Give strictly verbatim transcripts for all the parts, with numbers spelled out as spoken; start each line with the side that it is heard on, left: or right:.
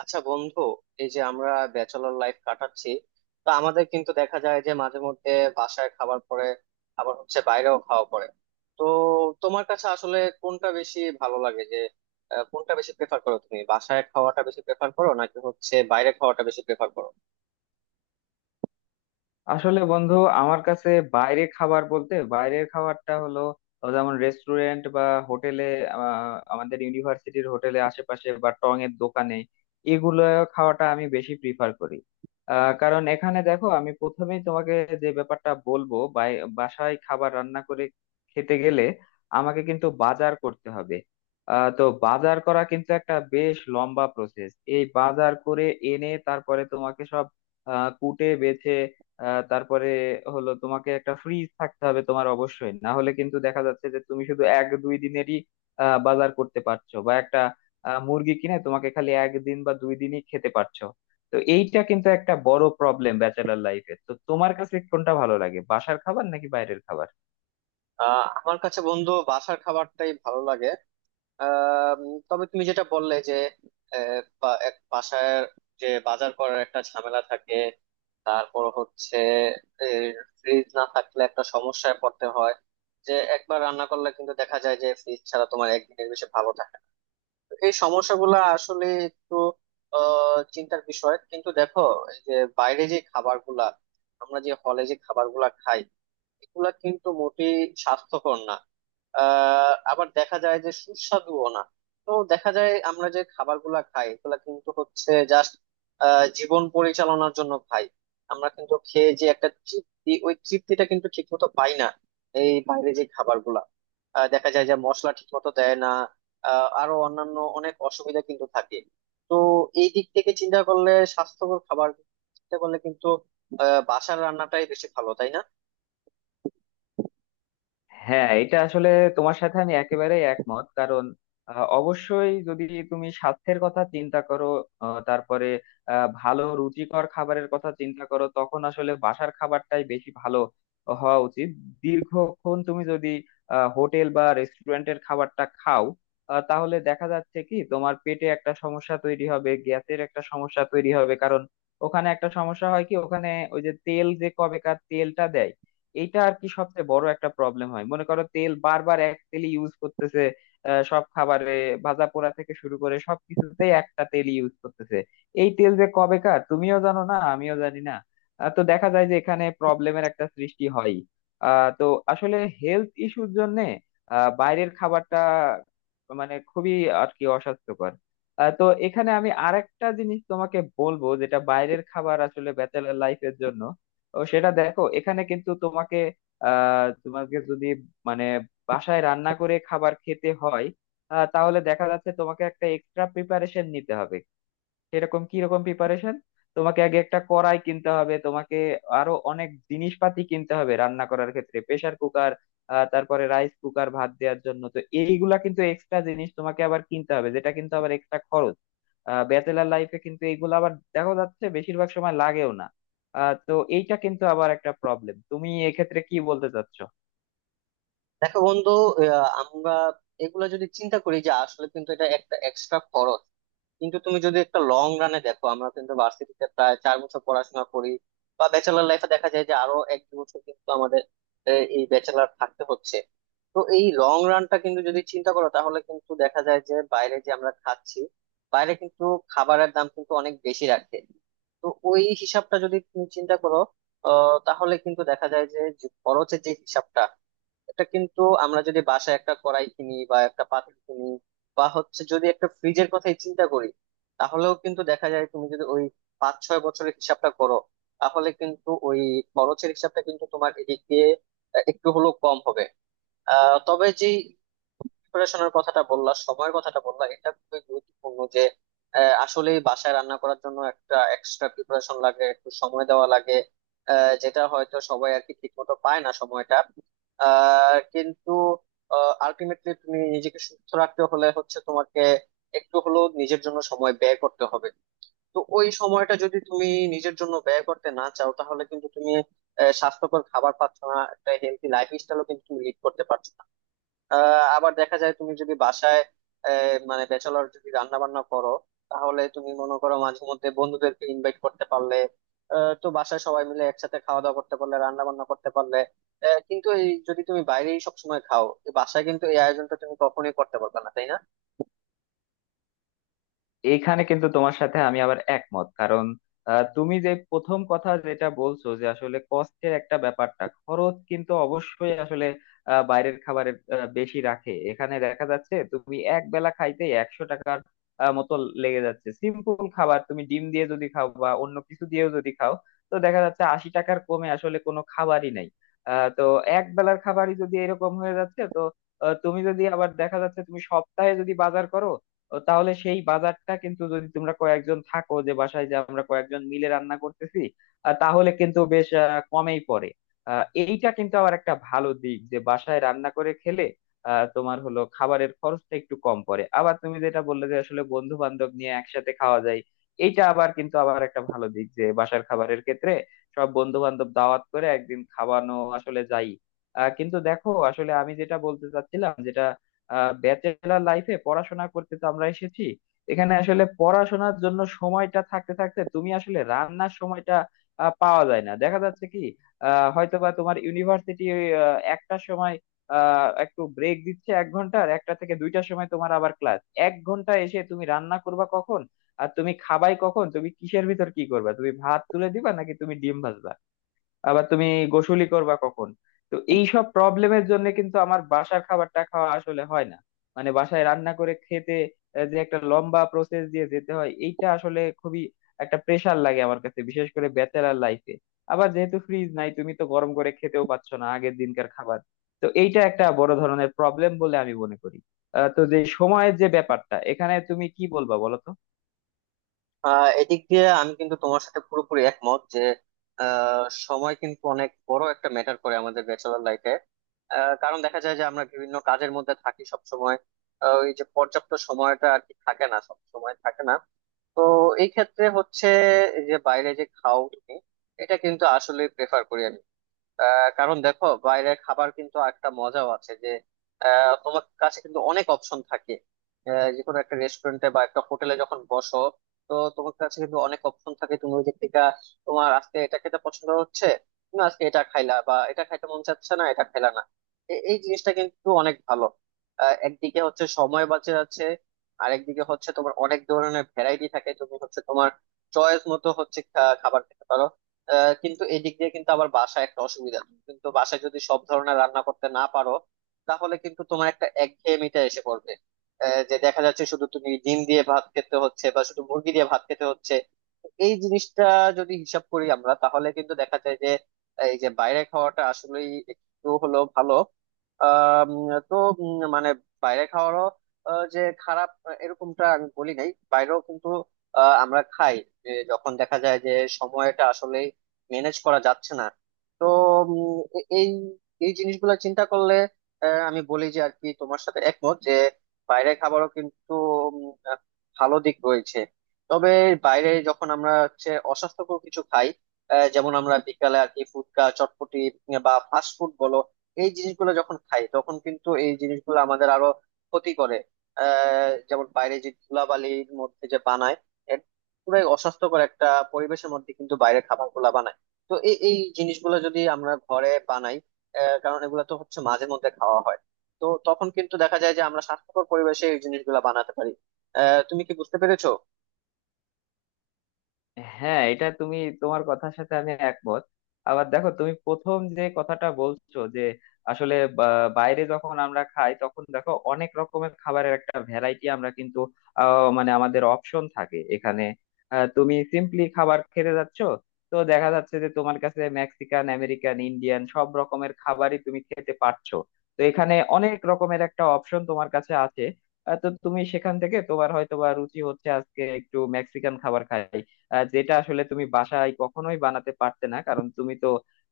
right: আচ্ছা বন্ধু, এই যে আমরা ব্যাচেলর লাইফ কাটাচ্ছি, তো আমাদের কিন্তু দেখা যায় যে মাঝে মধ্যে বাসায় খাবার পরে, আবার হচ্ছে বাইরেও খাওয়া পড়ে। তো তোমার কাছে আসলে কোনটা বেশি ভালো লাগে, যে আহ, কোনটা বেশি প্রেফার করো? তুমি বাসায় খাওয়াটা বেশি প্রেফার করো, নাকি হচ্ছে বাইরে খাওয়াটা বেশি প্রেফার করো?
left: আসলে বন্ধু, আমার কাছে বাইরে খাবার বলতে বাইরের খাবারটা হলো আহ, যেমন রেস্টুরেন্ট বা হোটেলে, আমাদের ইউনিভার্সিটির হোটেলে আশেপাশে বা টং এর দোকানে, এগুলো খাওয়াটা আমি বেশি প্রিফার করি। আহ, কারণ এখানে দেখো, আমি প্রথমেই তোমাকে যে ব্যাপারটা বলবো, বাই- বাসায় খাবার রান্না করে খেতে গেলে আমাকে কিন্তু বাজার করতে হবে। আহ, তো বাজার করা কিন্তু একটা বেশ লম্বা প্রসেস। এই বাজার করে এনে তারপরে তোমাকে সব আহ, কুটে বেছে আহ তারপরে হলো, তোমাকে একটা ফ্রিজ থাকতে হবে তোমার অবশ্যই, না হলে কিন্তু দেখা যাচ্ছে যে তুমি শুধু এক দুই দিনেরই আহ, বাজার করতে পারছো, বা একটা আহ, মুরগি কিনে তোমাকে খালি একদিন বা দুই দিনই খেতে পারছো। তো এইটা কিন্তু একটা বড় প্রবলেম ব্যাচেলর লাইফে। তো তোমার কাছে কোনটা ভালো লাগে, বাসার খাবার নাকি বাইরের খাবার?
right: আহ আমার কাছে বন্ধু, বাসার খাবারটাই ভালো লাগে। আহ উম, তবে তুমি যেটা বললে যে আহ, বা- এক বাসায় যে বাজার করার একটা ঝামেলা থাকে, তারপর হচ্ছে ফ্রিজ না থাকলে একটা সমস্যায় পড়তে হয়। যে একবার রান্না করলে কিন্তু দেখা যায় যে ফ্রিজ ছাড়া তোমার একদিনের বেশি ভালো থাকে না। তো এই সমস্যাগুলো আসলে একটু আহ, চিন্তার বিষয়। কিন্তু দেখো, এই যে বাইরে যে খাবারগুলা, আমরা যে হলে যে খাবারগুলা খাই, এগুলা কিন্তু মোটেই স্বাস্থ্যকর না। আহ আবার দেখা যায় যে সুস্বাদুও না। তো দেখা যায় আমরা যে খাবারগুলা খাই, এগুলা কিন্তু হচ্ছে জাস্ট জীবন পরিচালনার জন্য খাই। আমরা কিন্তু খেয়ে যে একটা তৃপ্তি, ওই তৃপ্তিটা কিন্তু ঠিক মতো পাই না। এই বাইরে যে খাবারগুলা, আহ, দেখা যায় যে মশলা ঠিক মতো দেয় না। আহ, আরো অন্যান্য অনেক অসুবিধা কিন্তু থাকে। তো এই দিক থেকে চিন্তা করলে, স্বাস্থ্যকর খাবার চিন্তা করলে কিন্তু আহ বাসার রান্নাটাই বেশি ভালো, তাই না?
left: হ্যাঁ, এটা আসলে তোমার সাথে আমি একেবারে একমত, কারণ আহ, অবশ্যই যদি তুমি স্বাস্থ্যের কথা চিন্তা করো, আহ, তারপরে আহ, ভালো রুচিকর খাবারের কথা চিন্তা করো, তখন আসলে বাসার খাবারটাই বেশি ভালো হওয়া উচিত। দীর্ঘক্ষণ তুমি যদি আহ, হোটেল বা রেস্টুরেন্টের খাবারটা খাও, আহ, তাহলে দেখা যাচ্ছে কি তোমার পেটে একটা সমস্যা তৈরি হবে, গ্যাসের একটা সমস্যা তৈরি হবে। কারণ ওখানে একটা সমস্যা হয় কি, ওখানে ওই যে তেল, যে কবেকার তেলটা দেয়, এইটা আর কি সবচেয়ে বড় একটা প্রবলেম হয়। মনে করো, তেল বারবার এক তেলই ইউজ করতেছে আহ, সব খাবারে। ভাজা পোড়া থেকে শুরু করে সব কিছুতেই একটা তেল ইউজ করতেছে। এই তেল যে কবেকার তুমিও জানো না, আমিও জানি না। আহ, তো দেখা যায় যে এখানে প্রবলেমের একটা সৃষ্টি হয়। আহ তো আসলে হেলথ ইস্যুর জন্য বাইরের খাবারটা মানে খুবই আর কি অস্বাস্থ্যকর। আহ, তো এখানে আমি আরেকটা জিনিস তোমাকে বলবো, যেটা বাইরের খাবার আসলে ব্যাচেলার লাইফের জন্য। ও সেটা দেখো, এখানে কিন্তু তোমাকে আহ তোমাকে যদি মানে বাসায় রান্না করে খাবার খেতে হয়, আহ, তাহলে দেখা যাচ্ছে তোমাকে একটা এক্সট্রা প্রিপারেশন নিতে হবে। এরকম কি রকম প্রিপারেশন? তোমাকে আগে একটা কড়াই কিনতে হবে, তোমাকে আরো অনেক জিনিসপাতি কিনতে হবে রান্না করার ক্ষেত্রে, প্রেসার কুকার, তারপরে রাইস কুকার ভাত দেওয়ার জন্য। তো এইগুলা কিন্তু এক্সট্রা জিনিস তোমাকে আবার কিনতে হবে, যেটা কিন্তু আবার এক্সট্রা খরচ। ব্যাচেলার লাইফে কিন্তু এগুলো আবার দেখা যাচ্ছে বেশিরভাগ সময় লাগেও না। আহ, তো এইটা কিন্তু আবার একটা প্রবলেম। তুমি এক্ষেত্রে কি বলতে চাচ্ছ?
right: দেখো বন্ধু, আহ, আমরা এগুলা যদি চিন্তা করি, যে আসলে কিন্তু এটা একটা এক্সট্রা খরচ। কিন্তু তুমি যদি একটা লং রানে দেখো, আমরা কিন্তু ভার্সিটিতে প্রায় চার বছর পড়াশোনা করি, বা ব্যাচেলার লাইফে দেখা যায় যে আরো এক দু বছর কিন্তু আমাদের আহ, এই ব্যাচেলার থাকতে হচ্ছে। তো এই লং রানটা কিন্তু যদি চিন্তা করো, তাহলে কিন্তু দেখা যায় যে বাইরে যে আমরা খাচ্ছি, বাইরে কিন্তু খাবারের দাম কিন্তু অনেক বেশি রাখে। তো ওই হিসাবটা যদি তুমি চিন্তা করো, আহ, তাহলে কিন্তু দেখা যায় যে যে খরচের যে হিসাবটা, এটা কিন্তু আমরা যদি বাসায় একটা কড়াই কিনি বা একটা পাতিল কিনি, বা হচ্ছে যদি একটা ফ্রিজের কথাই চিন্তা করি, তাহলেও কিন্তু দেখা যায় তুমি যদি ওই পাঁচ ছয় বছরের হিসাবটা করো, তাহলে কিন্তু ওই খরচের হিসাবটা কিন্তু তোমার এদিক দিয়ে আহ, একটু হলেও কম হবে। আহ তবে যে প্রিপারেশনের কথাটা বললা, সময়ের কথাটা বললা, এটা খুবই গুরুত্বপূর্ণ। যে আহ, আসলে বাসায় রান্না করার জন্য একটা এক্সট্রা প্রিপারেশন লাগে, একটু সময় দেওয়া লাগে, আহ, যেটা হয়তো সবাই আর কি ঠিক মতো পায় না, সময়টা। আহ, কিন্তু আলটিমেটলি তুমি নিজেকে সুস্থ রাখতে হলে হচ্ছে তোমাকে একটু হলেও নিজের জন্য সময় ব্যয় করতে হবে। তো ওই সময়টা যদি তুমি নিজের জন্য ব্যয় করতে না চাও, তাহলে কিন্তু তুমি আহ, স্বাস্থ্যকর খাবার পাচ্ছ না, একটা হেলদি লাইফ স্টাইলও কিন্তু তুমি লিড করতে পারছো না। আহ, আবার দেখা যায় তুমি যদি বাসায় আহ, মানে ব্যাচেলর যদি রান্না বান্না করো, তাহলে তুমি মনে করো মাঝে মধ্যে বন্ধুদেরকে ইনভাইট করতে পারলে, আহ, তো বাসায় সবাই মিলে একসাথে খাওয়া দাওয়া করতে পারলে, রান্না বান্না করতে পারলে। আহ, কিন্তু এই যদি তুমি বাইরেই সবসময় খাও, এই বাসায় কিন্তু এই আয়োজনটা তুমি কখনোই করতে পারবে না, তাই না?
left: এইখানে কিন্তু তোমার সাথে আমি আবার একমত, কারণ আহ, তুমি যে প্রথম কথা যেটা বলছো যে আসলে কষ্টের একটা ব্যাপারটা, খরচ কিন্তু অবশ্যই আসলে আহ, বাইরের খাবারের আহ, বেশি রাখে। এখানে দেখা যাচ্ছে তুমি এক বেলা খাইতে একশো টাকার আহ, মতো লেগে যাচ্ছে। সিম্পল খাবার তুমি ডিম দিয়ে যদি খাও বা অন্য কিছু দিয়েও যদি খাও, তো দেখা যাচ্ছে আশি টাকার কমে আসলে কোনো খাবারই নাই। আহ, তো এক বেলার খাবারই যদি এরকম হয়ে যাচ্ছে, তো আহ, তুমি যদি আবার দেখা যাচ্ছে তুমি সপ্তাহে যদি বাজার করো, ও তাহলে সেই বাজারটা কিন্তু, যদি তোমরা কয়েকজন থাকো, যে বাসায় যে আমরা কয়েকজন মিলে রান্না করতেছি, আহ, তাহলে কিন্তু বেশ আহ, কমেই পড়ে। আহ, এইটা কিন্তু আবার একটা ভালো দিক যে বাসায় রান্না করে খেলে আহ, তোমার হলো খাবারের খরচটা একটু কম পড়ে। আবার তুমি যেটা বললে যে আসলে বন্ধু বান্ধব নিয়ে একসাথে খাওয়া যায়, এইটা আবার কিন্তু আবার একটা ভালো দিক যে বাসার খাবারের ক্ষেত্রে সব বন্ধু বান্ধব দাওয়াত করে একদিন খাওয়ানো আসলে যাই। আহ, কিন্তু দেখো, আসলে আমি যেটা বলতে চাচ্ছিলাম, যেটা ব্যাচেলার লাইফে পড়াশোনা করতে তো আমরা এসেছি, এখানে আসলে পড়াশোনার জন্য সময়টা থাকতে থাকতে তুমি আসলে রান্নার সময়টা আহ, পাওয়া যায় না। দেখা যাচ্ছে কি, আহ হয়তো বা তোমার ইউনিভার্সিটি একটার সময় আহ একটু ব্রেক দিচ্ছে এক ঘন্টার, একটা থেকে দুইটার সময় তোমার আবার ক্লাস। এক ঘন্টা এসে তুমি রান্না করবা কখন? আর তুমি খাবাই কখন? তুমি কিসের ভিতর কি করবা? তুমি ভাত তুলে দিবা নাকি তুমি ডিম ভাজবা? আবার তুমি গোসুলি করবা কখন? তো এইসব প্রবলেমের জন্য কিন্তু আমার বাসার খাবারটা খাওয়া আসলে হয় না। মানে বাসায় রান্না করে খেতে আহ, যে একটা লম্বা প্রসেস দিয়ে যেতে হয়, এইটা আসলে খুবই একটা প্রেশার লাগে আমার কাছে, বিশেষ করে ব্যাচেলার লাইফে। আবার যেহেতু ফ্রিজ নাই, তুমি তো গরম করে খেতেও পাচ্ছ না আগের দিনকার খাবার। তো এইটা একটা বড় ধরনের প্রবলেম বলে আমি মনে করি। আহ, তো যে সময়ের যে ব্যাপারটা, এখানে তুমি কি বলবা বলো তো?
right: আহ এদিক দিয়ে আমি কিন্তু তোমার সাথে পুরোপুরি একমত যে আহ, সময় কিন্তু অনেক বড় একটা ম্যাটার করে আমাদের ব্যাচেলর লাইফে। কারণ দেখা যায় যে আমরা বিভিন্ন কাজের মধ্যে থাকি সব সময়, ওই যে পর্যাপ্ত সময়টা আর কি থাকে না, সব সময় থাকে না। তো এই ক্ষেত্রে হচ্ছে, এই যে বাইরে যে খাও তুমি, এটা কিন্তু আসলে প্রেফার করি আমি। আহ, কারণ দেখো, বাইরের খাবার কিন্তু একটা মজাও আছে যে আহ, তোমার কাছে কিন্তু অনেক অপশন থাকে। আহ, যে কোনো একটা রেস্টুরেন্টে বা একটা হোটেলে যখন বসো, তো তোমার কাছে কিন্তু অনেক অপশন থাকে, তুমি ওই দিক থেকে তোমার আজকে এটা খেতে পছন্দ হচ্ছে, তুমি আজকে এটা খাইলা, বা এটা খাইতে মন চাচ্ছে না, এটা খাইলা না। এ- এই জিনিসটা কিন্তু অনেক ভালো। আহ, একদিকে হচ্ছে সময় বাঁচে যাচ্ছে, আর একদিকে হচ্ছে তোমার অনেক ধরনের ভ্যারাইটি থাকে, তুমি হচ্ছে তোমার চয়েস মতো হচ্ছে খা- খাবার খেতে পারো। আহ, কিন্তু এই দিক দিয়ে কিন্তু আবার বাসায় একটা অসুবিধা, তুমি কিন্তু বাসায় যদি সব ধরনের রান্না করতে না পারো, তাহলে কিন্তু তোমার একটা একঘেয়েমিটা এসে পড়বে। আহ, যে দেখা যাচ্ছে শুধু তুমি ডিম দিয়ে ভাত খেতে হচ্ছে, বা শুধু মুরগি দিয়ে ভাত খেতে হচ্ছে। এই জিনিসটা যদি হিসাব করি আমরা, তাহলে কিন্তু দেখা যায় যে এই যে বাইরে খাওয়াটা আসলেই একটু হলো ভালো। আম, তো উম, মানে বাইরে খাওয়ারও আহ, যে খারাপ, আহ, এরকমটা আমি বলি নাই। বাইরেও কিন্তু আহ, আমরা খাই, যে যখন দেখা যায় যে সময়টা আসলে ম্যানেজ করা যাচ্ছে না। তো উম, এ- এই এই জিনিসগুলো চিন্তা করলে আহ, আমি বলি যে আর কি তোমার সাথে একমত যে বাইরের খাবারও কিন্তু উম, আহ, ভালো দিক রয়েছে। তবে বাইরে যখন আমরা হচ্ছে অস্বাস্থ্যকর কিছু খাই, আহ, যেমন আমরা বিকালে আর কি ফুচকা, চটপটি, বা ফাস্ট ফুড বলো, এই জিনিসগুলো যখন খাই, তখন কিন্তু এই জিনিসগুলো আমাদের আরো ক্ষতি করে। আহ যেমন বাইরে যে ধুলাবালির মধ্যে যে বানায়, এর পুরাই অস্বাস্থ্যকর একটা পরিবেশের মধ্যে কিন্তু বাইরে খাবার গুলা বানায়। তো এই এই জিনিসগুলো যদি আমরা ঘরে বানাই, আহ, কারণ এগুলো তো হচ্ছে মাঝে মধ্যে খাওয়া হয়, তো তখন কিন্তু দেখা যায় যে আমরা স্বাস্থ্যকর পরিবেশে এই জিনিসগুলো বানাতে পারি। আহ তুমি কি বুঝতে পেরেছো?
left: হ্যাঁ, এটা তুমি, তোমার কথার সাথে আমি একমত। আবার দেখো তুমি প্রথম যে কথাটা বলছো যে আসলে বা- বাইরে যখন আমরা খাই, তখন দেখো অনেক রকমের খাবারের একটা ভ্যারাইটি আমরা কিন্তু আহ, মানে আমাদের অপশন থাকে এখানে। আহ, তুমি সিম্পলি খাবার খেতে যাচ্ছ, তো দেখা যাচ্ছে যে তোমার কাছে মেক্সিকান, আমেরিকান, ইন্ডিয়ান সব রকমের খাবারই তুমি খেতে পারছো। তো এখানে অনেক রকমের একটা অপশন তোমার কাছে আছে। আহ, তো তুমি সেখান থেকে তোমার হয়তো বা রুচি হচ্ছে আজকে একটু মেক্সিকান খাবার খাই, আহ, যেটা আসলে তুমি বাসায় কখনোই বানাতে পারতে না, কারণ তুমি তো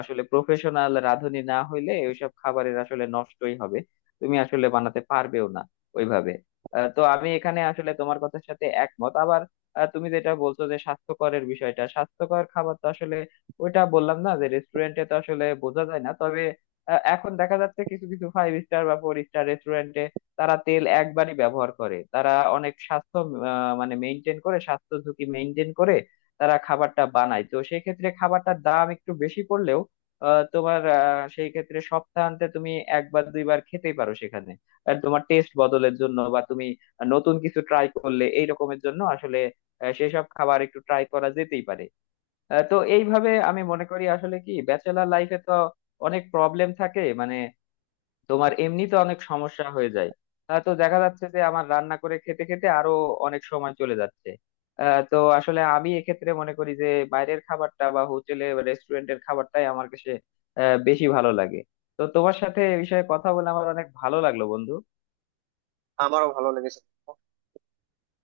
left: আসলে প্রফেশনাল রাঁধুনি না হইলে ওইসব খাবারের আসলে নষ্টই হবে, তুমি আসলে বানাতে পারবেও না ওইভাবে। আহ, তো আমি এখানে আসলে তোমার কথার সাথে একমত। আবার আহ, তুমি যেটা বলছো যে স্বাস্থ্যকরের বিষয়টা, স্বাস্থ্যকর খাবার তো আসলে ওইটা বললাম না যে রেস্টুরেন্টে তো আসলে বোঝা যায় না। তবে আহ, এখন দেখা যাচ্ছে কিছু কিছু ফাইভ স্টার বা ফোর স্টার রেস্টুরেন্টে তারা তেল একবারই ব্যবহার করে, তারা অনেক স্বাস্থ্য আহ, মানে মেনটেন করে, স্বাস্থ্য ঝুঁকি মেনটেন করে তারা খাবারটা বানায়। তো সেই ক্ষেত্রে খাবারটার দাম একটু বেশি পড়লেও আহ, তোমার আহ, সেই ক্ষেত্রে সপ্তাহান্তে তুমি একবার দুইবার খেতেই পারো সেখানে। আর তোমার টেস্ট বদলের জন্য বা তুমি নতুন কিছু ট্রাই করলে, এই রকমের জন্য আসলে আহ, সেসব খাবার একটু ট্রাই করা যেতেই পারে। আহ, তো এইভাবে আমি মনে করি, আসলে কি ব্যাচেলার লাইফে তো অনেক প্রবলেম থাকে, মানে তোমার এমনিতে অনেক সমস্যা হয়ে যায়। আহ, তো দেখা যাচ্ছে যে আমার রান্না করে খেতে খেতে আরো অনেক সময় চলে যাচ্ছে। আহ, তো আসলে আমি এক্ষেত্রে মনে করি যে বাইরের খাবারটা বা হোটেলে বা রেস্টুরেন্টের খাবারটাই আমার কাছে আহ, বেশি ভালো লাগে। তো তোমার সাথে এ বিষয়ে কথা বলে আমার অনেক ভালো লাগলো বন্ধু।
right: আমারও ভালো লেগেছে।